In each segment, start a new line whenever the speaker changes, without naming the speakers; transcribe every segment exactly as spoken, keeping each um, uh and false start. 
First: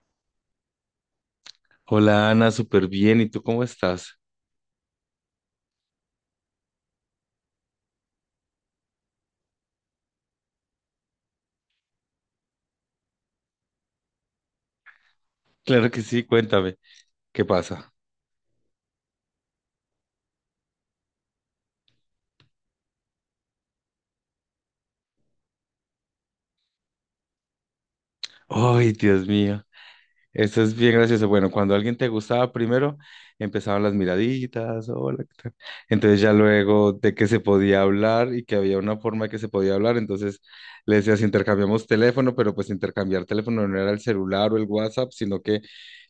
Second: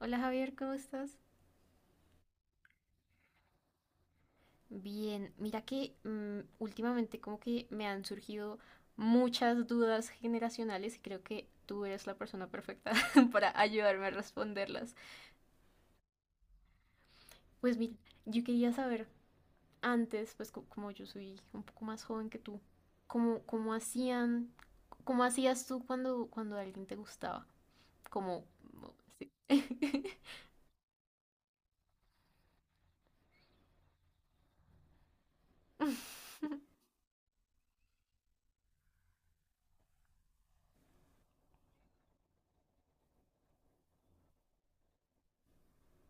Hola Javier, ¿cómo estás?
Hola Ana, súper bien. ¿Y tú cómo estás?
Bien, mira que mm, últimamente como que me han surgido muchas dudas generacionales y creo que tú eres la persona perfecta para ayudarme a responderlas.
Claro que sí, cuéntame, ¿qué
Pues
pasa?
mira, yo quería saber antes, pues co- como yo soy un poco más joven que tú, ¿cómo, cómo hacían, cómo hacías tú cuando, cuando alguien te gustaba? Como,
Ay, Dios
sí.
mío. Eso es bien gracioso. Bueno, cuando alguien te gustaba primero, empezaban las miraditas, hola, ¿qué tal? Entonces ya luego de que se podía hablar y que había una forma que se podía hablar, entonces le decías, intercambiamos teléfono, pero pues intercambiar teléfono no era el celular o el WhatsApp, sino que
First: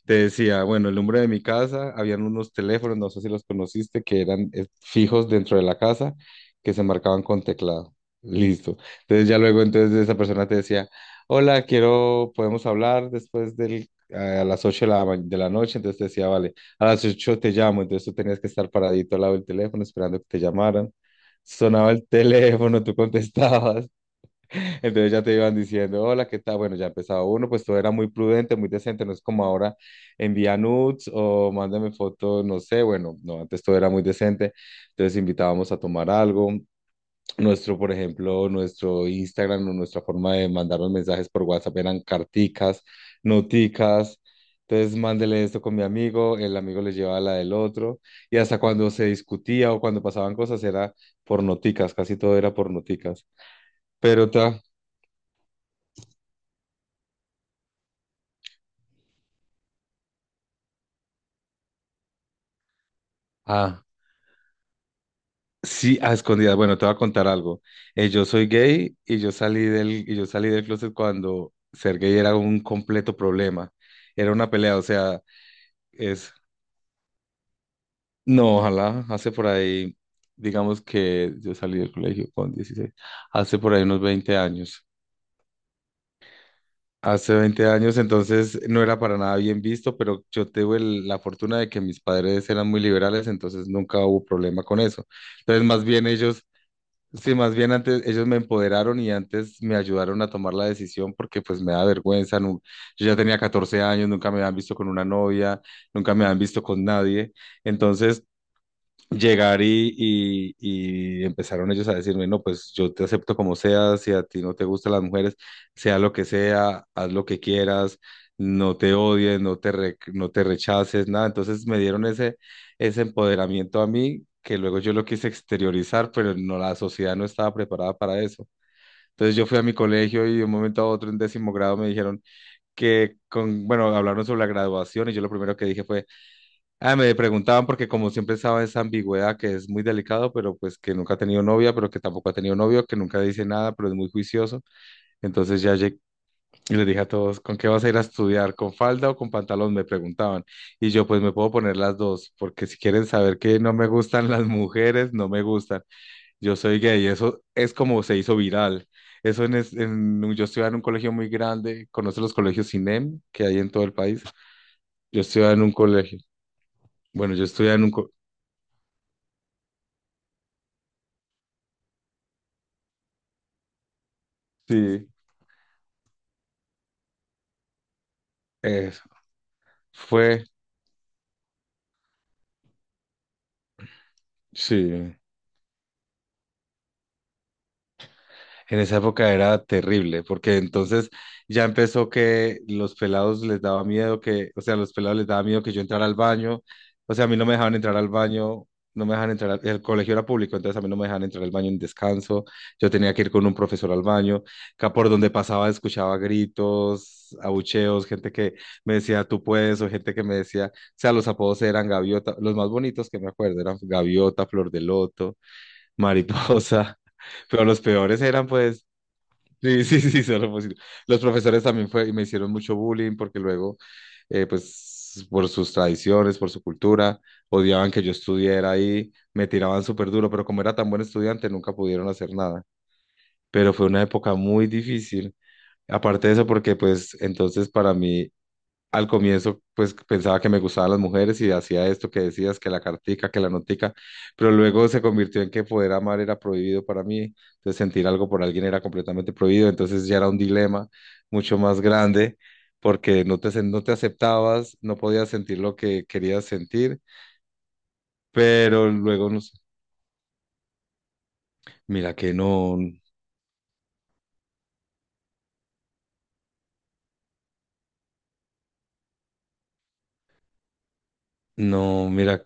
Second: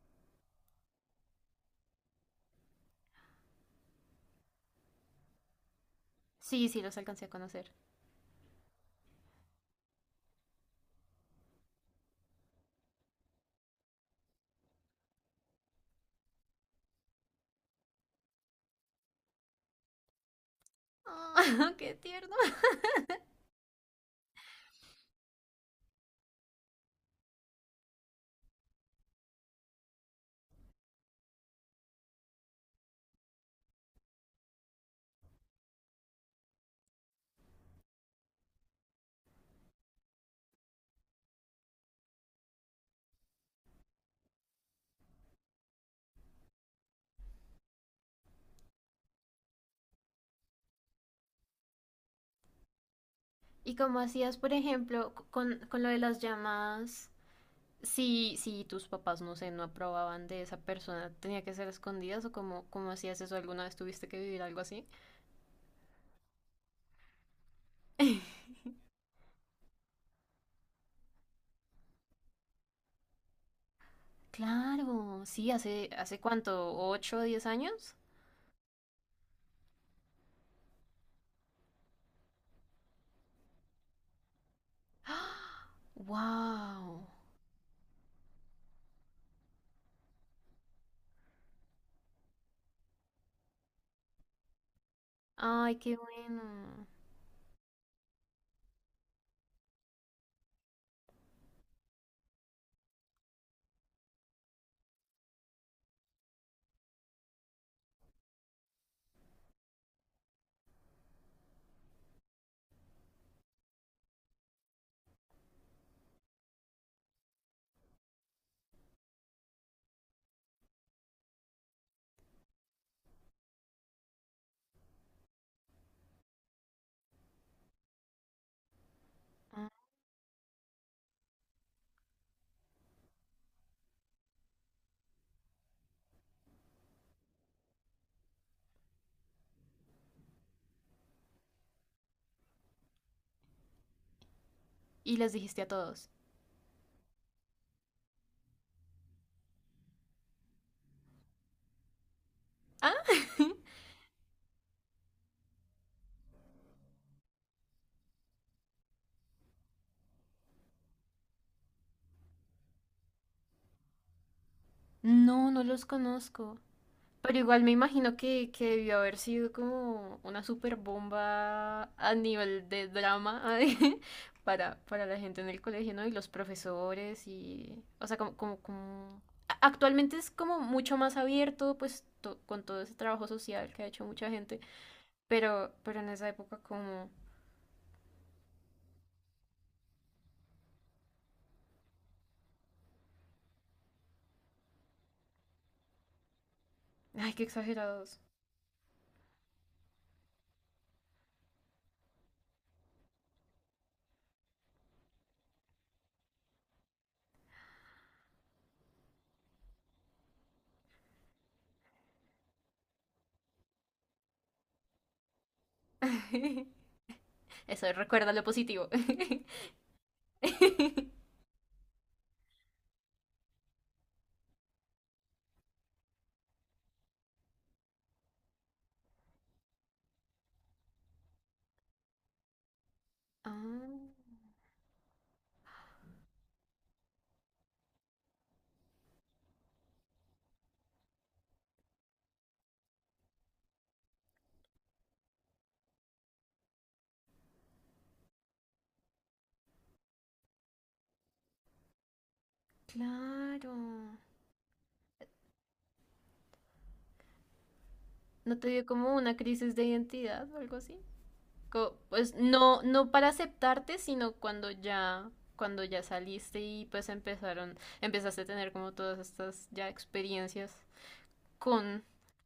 te decía, bueno, el número de mi casa, habían unos teléfonos, no sé si los conociste, que eran eh, fijos dentro de la casa,
Sí,
que
sí,
se
los
marcaban
alcancé a
con
conocer.
teclado. Listo. Entonces ya luego entonces esa persona te decía, hola, quiero, podemos hablar después del a las ocho de la, ma- de la noche, entonces te decía, vale, a las ocho te llamo, entonces tú tenías que estar paradito al lado del teléfono esperando que te llamaran.
Ah,
Sonaba
¡Qué
el
tierno!
teléfono, tú contestabas, entonces ya te iban diciendo, hola, ¿qué tal? Bueno, ya empezaba uno, pues todo era muy prudente, muy decente, no es como ahora envía nudes o mándame fotos, no sé, bueno, no, antes todo era muy decente, entonces invitábamos a tomar algo, nuestro, por ejemplo, nuestro Instagram o nuestra forma de mandarnos mensajes por WhatsApp eran carticas, noticas. Entonces, mándele esto con mi amigo, el amigo le llevaba la del otro. Y hasta cuando se discutía o cuando pasaban cosas era por noticas, casi todo era por noticas.
¿Y cómo
Pero
hacías,
te...
por
va-
ejemplo, c- con, con lo de las llamadas? Si, si tus papás, no sé, no aprobaban de esa persona, ¿tenía que ser a escondidas o cómo, cómo hacías eso? ¿Alguna vez
Ah,
tuviste que vivir algo así?
sí, a escondidas. Bueno, te voy a contar algo. Eh, yo soy gay y yo salí del, y yo salí del closet cuando ser gay era un completo problema. Era una pelea, o sea...
Claro, sí, hace, ¿hace
Es
cuánto? ¿Ocho o diez años?
No, ojalá. Hace por ahí, digamos que yo salí del colegio con dieciséis. Hace por ahí unos veinte años.
¡Wow!
Hace veinte años, entonces no era para nada bien visto, pero yo tuve el- la fortuna de que mis padres eran muy liberales, entonces nunca hubo problema con eso. Entonces,
¡Ay,
más
qué
bien ellos,
bueno!
sí, más bien antes ellos me empoderaron y antes me ayudaron a tomar la decisión porque pues me da vergüenza. Nu- yo ya tenía catorce años, nunca me habían visto con una novia, nunca me habían visto con nadie. Entonces... llegar y, y, y empezaron ellos a decirme, no, pues yo te acepto como seas, si a ti no te gustan las mujeres, sea lo que sea, haz lo que quieras, no te odies, no te, re- no te rechaces, nada. Entonces me dieron ese, ese empoderamiento a mí, que luego yo lo quise exteriorizar, pero no, la sociedad no estaba preparada para eso. Entonces yo fui a
Ah,
mi colegio y de un momento a otro en décimo grado me dijeron que, con, bueno, hablaron sobre la graduación y yo lo primero que dije fue, Ah, me preguntaban porque como siempre estaba esa ambigüedad que es muy delicado, pero pues que nunca ha tenido novia, pero que tampoco ha tenido novio, que nunca dice nada, pero es muy juicioso.
¿Y les dijiste
Entonces
a
ya llegué
todos?
y les dije a todos, ¿con qué vas a ir a estudiar? ¿Con falda o con pantalón? Me preguntaban. Y yo pues me puedo poner las dos, porque si
¿Ah?
quieren saber que no me gustan las mujeres, no me gustan. Yo soy gay, eso es como se hizo viral. Eso en, es- en un- Yo estudiaba en un colegio muy grande, conoce los colegios C I N E M que hay en todo el país. Yo
No,
estudiaba en
no
un
los
colegio.
conozco.
Bueno,
Pero
yo
igual me
estudiaba en un
imagino que, que debió haber sido como una super bomba a nivel de drama para, para
colegio.
la gente en el colegio, ¿no? Y los profesores y... O sea, como, como,
Eh,
como- a- Actualmente es
Fue,
como mucho más abierto, pues, to- con todo ese trabajo social que ha hecho mucha gente.
sí,
Pero, pero en esa época como...
en esa época era terrible, porque entonces ya empezó que los pelados les daba miedo que, o sea, los pelados les daba miedo que yo entrara al baño, o sea, a
Ay,
mí
qué
no me dejaban entrar al
exagerados.
baño, no me dejaban entrar, al- el colegio era público, entonces a mí no me dejaban entrar al baño en descanso, yo tenía que ir con un profesor al baño, que por donde pasaba escuchaba gritos, abucheos, gente que me decía tú puedes, o gente que me decía, o sea, los apodos eran gaviota, los más bonitos que me acuerdo eran gaviota, flor de loto. Mariposa. Pero los
Eso,
peores
recuerda lo
eran, pues,
positivo.
sí, sí, sí, solo posi- Los profesores también fue, y me hicieron mucho bullying porque luego, eh, pues, por sus tradiciones, por su cultura, odiaban que yo estudiara ahí, me tiraban súper duro, pero como era tan buen estudiante, nunca pudieron hacer nada. Pero fue una época
Ah,
muy difícil. Aparte de eso, porque pues entonces para mí al comienzo, pues pensaba que me gustaban las mujeres y hacía esto que decías, que la cartica, que la notica, pero luego se convirtió en que poder amar era prohibido para mí, entonces sentir algo por alguien era completamente prohibido, entonces ya era un dilema mucho más grande porque no te,
claro.
no te aceptabas, no podías sentir lo que querías sentir,
¿No te dio
pero
como
luego,
una
no sé,
crisis de identidad o algo así? Co-
mira que
pues
no,
no, no para aceptarte, sino cuando ya, cuando ya saliste y pues empezaron, empezaste a tener como todas estas ya experiencias con
no, mira.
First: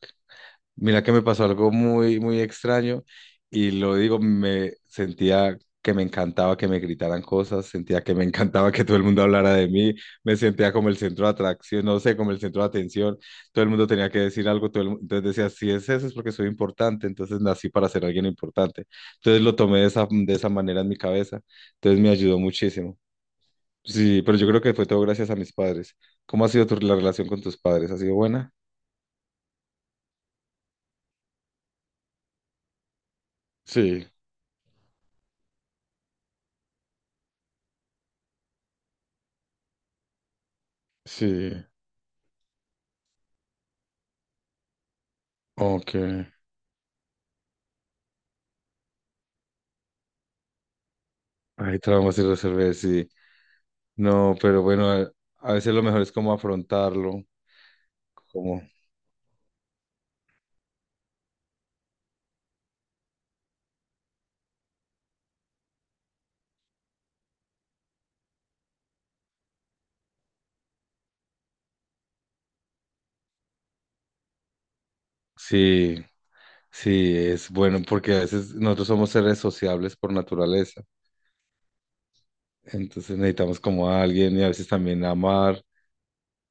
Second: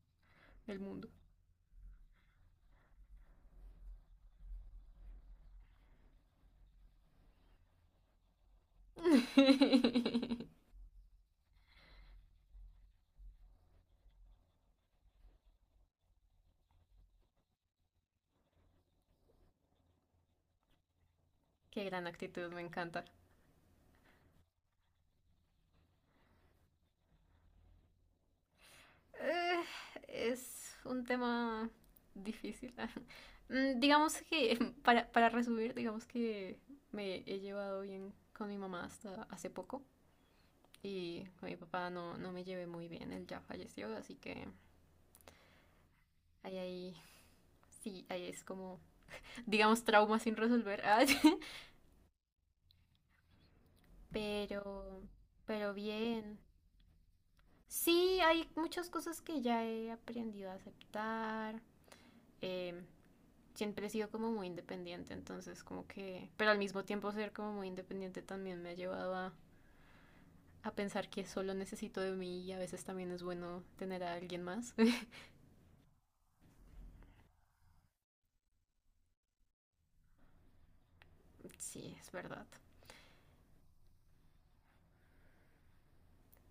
el
Mira
mundo.
que me pasó algo muy, muy extraño y lo digo, me sentía que me encantaba que me gritaran cosas, sentía que me encantaba que todo el mundo hablara de mí, me sentía como el centro de atracción, no sé, como el centro de atención, todo el mundo tenía que decir algo, todo el mu- entonces decía, si es eso es porque soy importante, entonces nací para ser alguien importante. Entonces lo tomé de esa, de esa manera en mi cabeza,
Qué
entonces
gran
me ayudó
actitud, me
muchísimo.
encanta.
Sí, pero yo creo que fue todo gracias a mis padres. ¿Cómo ha sido tu, la relación con tus padres? ¿Ha sido buena?
Eh, es un tema difícil. Mm,
Sí,
Digamos que, para, para resumir, digamos que me he llevado bien con mi mamá hasta hace poco. Y con
sí.
mi papá no, no me llevé muy bien, él ya falleció, así que
Ok.
ahí, ahí, sí, ahí es como, digamos, trauma sin resolver.
Hay traumas sin resolver, sí. No, pero bueno,
Pero,
a, a veces
pero
lo mejor es como
bien.
afrontarlo,
Sí, hay
como
muchas cosas que ya he aprendido a aceptar. Eh, siempre he sido como muy independiente, entonces como que, pero al mismo tiempo ser como muy independiente también me ha llevado a, a pensar que solo necesito de mí y a veces también es bueno tener a alguien más.
sí, sí, es bueno, porque a veces nosotros somos seres sociables por naturaleza,
Sí, es verdad.
entonces necesitamos como a alguien y a veces también amar,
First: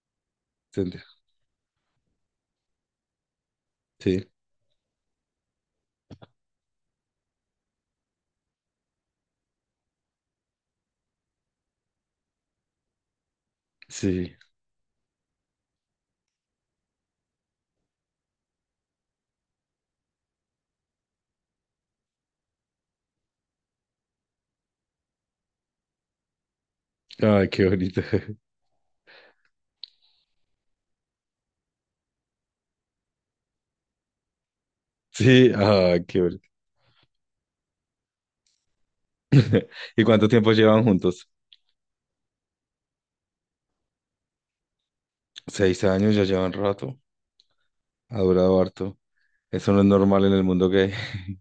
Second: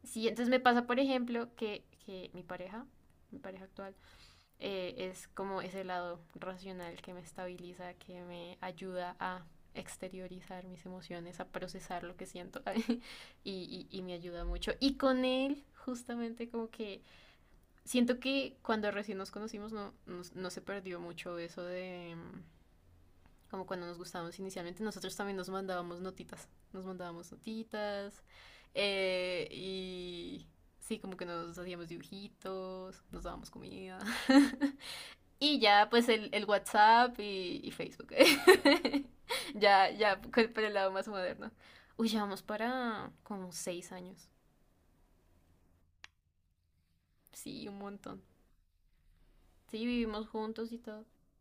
Sí, entonces me pasa, por
¿entendés?
ejemplo, que, que mi pareja, mi pareja actual,
Sí,
eh, es como ese lado racional que me estabiliza, que me ayuda a exteriorizar mis emociones, a procesar lo que siento y, y, y me
sí.
ayuda mucho. Y con él, justamente como que siento que cuando recién nos conocimos no, no, no se perdió mucho eso de... mm, como cuando nos gustábamos inicialmente, nosotros también nos mandábamos notitas, nos mandábamos
Ay, qué bonito.
notitas eh, y sí, como que nos hacíamos dibujitos, nos dábamos comida
Sí,
y ya
ay,
pues
qué
el,
bonito.
el WhatsApp y, y Facebook, ya,
¿Y
ya,
cuánto tiempo
por el
llevan
lado más
juntos?
moderno. Uy, llevamos para como seis años,
Seis años, ya llevan rato,
sí, un
ha
montón.
durado harto. Eso no
Sí,
es normal
vivimos
en el mundo
juntos y
gay.
todo.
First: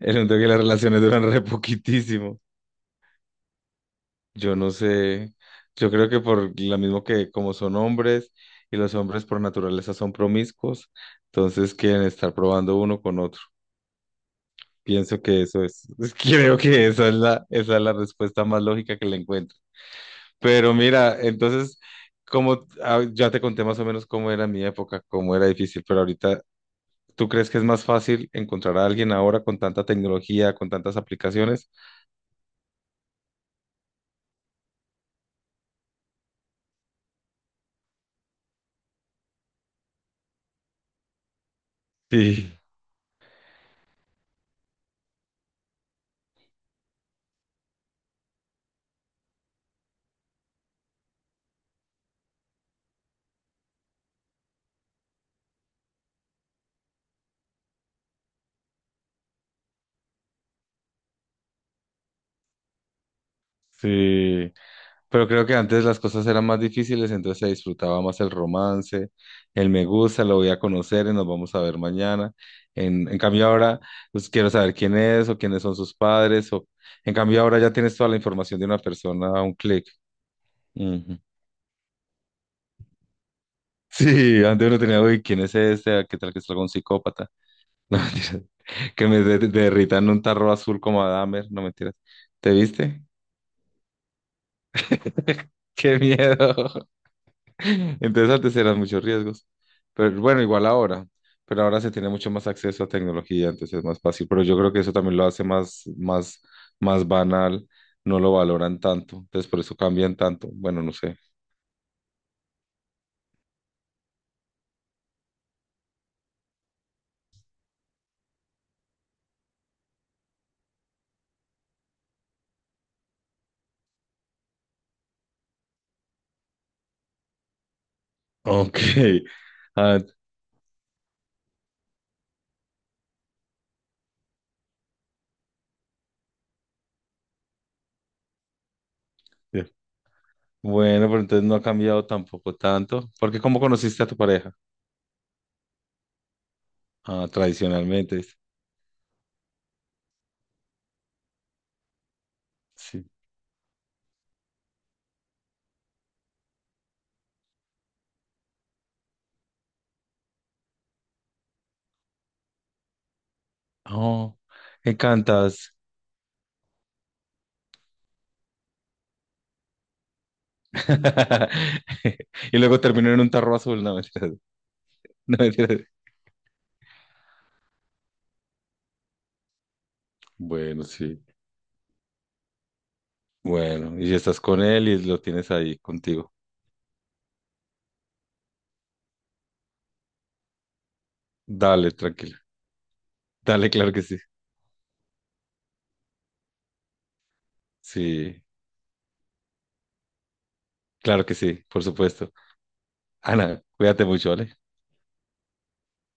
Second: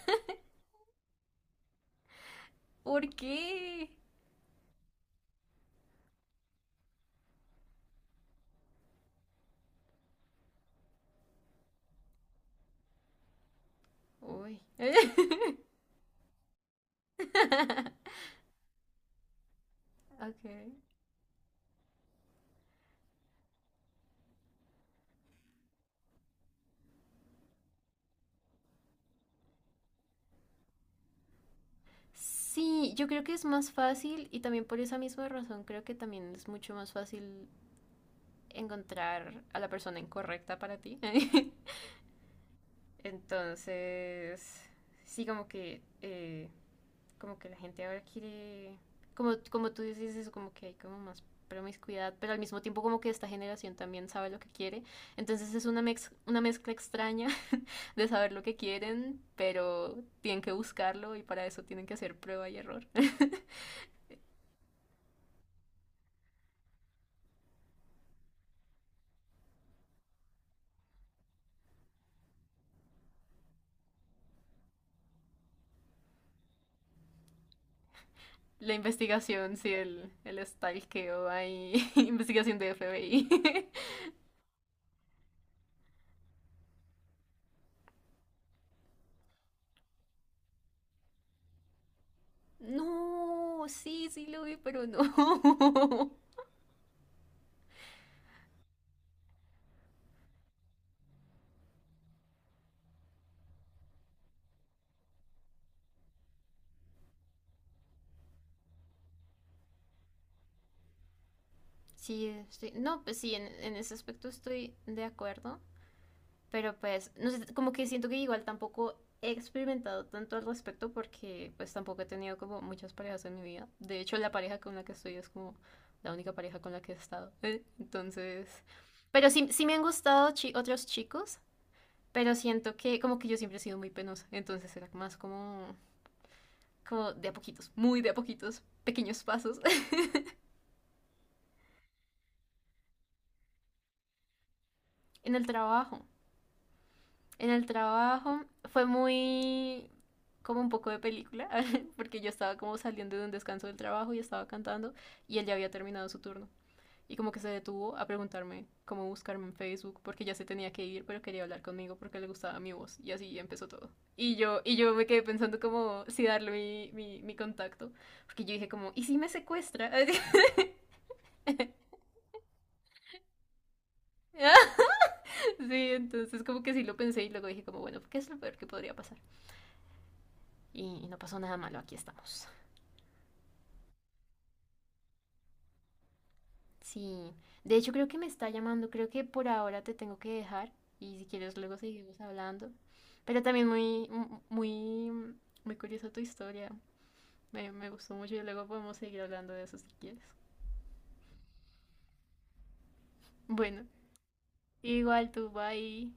En el mundo que las relaciones duran re poquitísimo.
¿Por qué?
Yo no sé, yo creo que por lo mismo que como son hombres y los hombres por naturaleza son promiscuos, entonces quieren estar probando uno con otro.
Uy.
Pienso que eso es, creo que esa es la, esa es la respuesta más lógica que le encuentro.
Ok.
Pero mira, entonces, como ah, ya te conté más o menos cómo era mi época, cómo era difícil, pero ahorita, ¿tú crees que es más fácil encontrar a alguien ahora con tanta tecnología, con tantas aplicaciones?
Sí, yo creo que es más fácil y también por esa misma razón creo que también es mucho más fácil encontrar a la persona incorrecta para ti.
Sí,
Entonces, sí, como que, eh, como que la gente ahora quiere, como, como tú dices eso, como que hay como más promiscuidad, pero al mismo tiempo como que esta generación también sabe lo que quiere. Entonces es una, mex- una mezcla extraña de saber lo que quieren, pero tienen que buscarlo y para eso tienen que hacer prueba y error.
sí. Pero creo que antes las cosas eran más difíciles, entonces se disfrutaba más el romance, el me gusta, lo voy a conocer y nos vamos a ver mañana. En, en cambio ahora, pues quiero saber quién es o quiénes son sus padres. O, en cambio ahora ya tienes toda la información de
La
una persona a un
investigación, sí,
clic.
el, el
Ujú.
stalkeo ahí, investigación de F B I.
Sí, antes uno tenía, uy, ¿quién es este? Ah, ¿qué tal que es algún psicópata? No, mentiras. Que me de- derrita en un tarro azul como a Dahmer, no mentiras. ¿Te viste?
No, sí, sí lo vi, pero no.
¡Qué miedo! Entonces antes eran muchos riesgos, pero bueno, igual ahora, pero ahora se tiene mucho más acceso a tecnología, entonces es más fácil, pero yo creo que eso también lo hace más, más, más banal, no lo valoran tanto, entonces por eso cambian tanto, bueno, no sé.
Sí, estoy- no, pues sí, en, en ese aspecto estoy de acuerdo, pero pues, no sé, como que siento que igual tampoco he experimentado tanto al respecto porque pues tampoco he tenido como muchas parejas en mi vida. De hecho, la pareja con la que estoy es como la única pareja con la que he estado. Entonces,
Ok,
pero sí, sí me han
ah,
gustado chi- otros chicos. Pero siento que como que yo siempre he sido muy penosa, entonces era más como, como de a poquitos, muy de a poquitos, pequeños pasos.
ya. Bueno, pero entonces no ha cambiado tampoco tanto, porque ¿cómo conociste a tu pareja?
En el trabajo,
Ah,
en el
tradicionalmente,
trabajo fue muy como un poco de película, porque yo estaba como
sí.
saliendo de un descanso del trabajo y estaba cantando y él ya había terminado su turno. Y como que se detuvo a preguntarme cómo buscarme en Facebook porque ya se tenía que ir, pero quería hablar conmigo porque le gustaba mi voz y así empezó todo. Y
Oh,
yo, y
me
yo me quedé pensando
encantas.
como si darle mi, mi, mi contacto, porque yo dije como, ¿y si me secuestra?
Y luego terminó en un tarro azul, no mentiras,
Sí,
no mentiras.
entonces como que sí lo pensé y luego dije como, bueno, ¿qué es lo peor que podría pasar? Y,
Bueno,
y no
sí.
pasó nada malo, aquí estamos.
Bueno, y si estás con él y lo tienes ahí contigo.
Sí, de hecho creo que me está llamando, creo que por ahora te tengo que dejar y si quieres luego
Dale,
seguimos
tranquila.
hablando. Pero también
Dale, claro que
muy,
sí.
muy, muy curiosa tu historia. Me, me gustó mucho y
Sí,
luego podemos seguir hablando de eso si quieres.
claro que sí, por supuesto. Ana,
Bueno,
cuídate mucho, ¿vale?
igual tú va ahí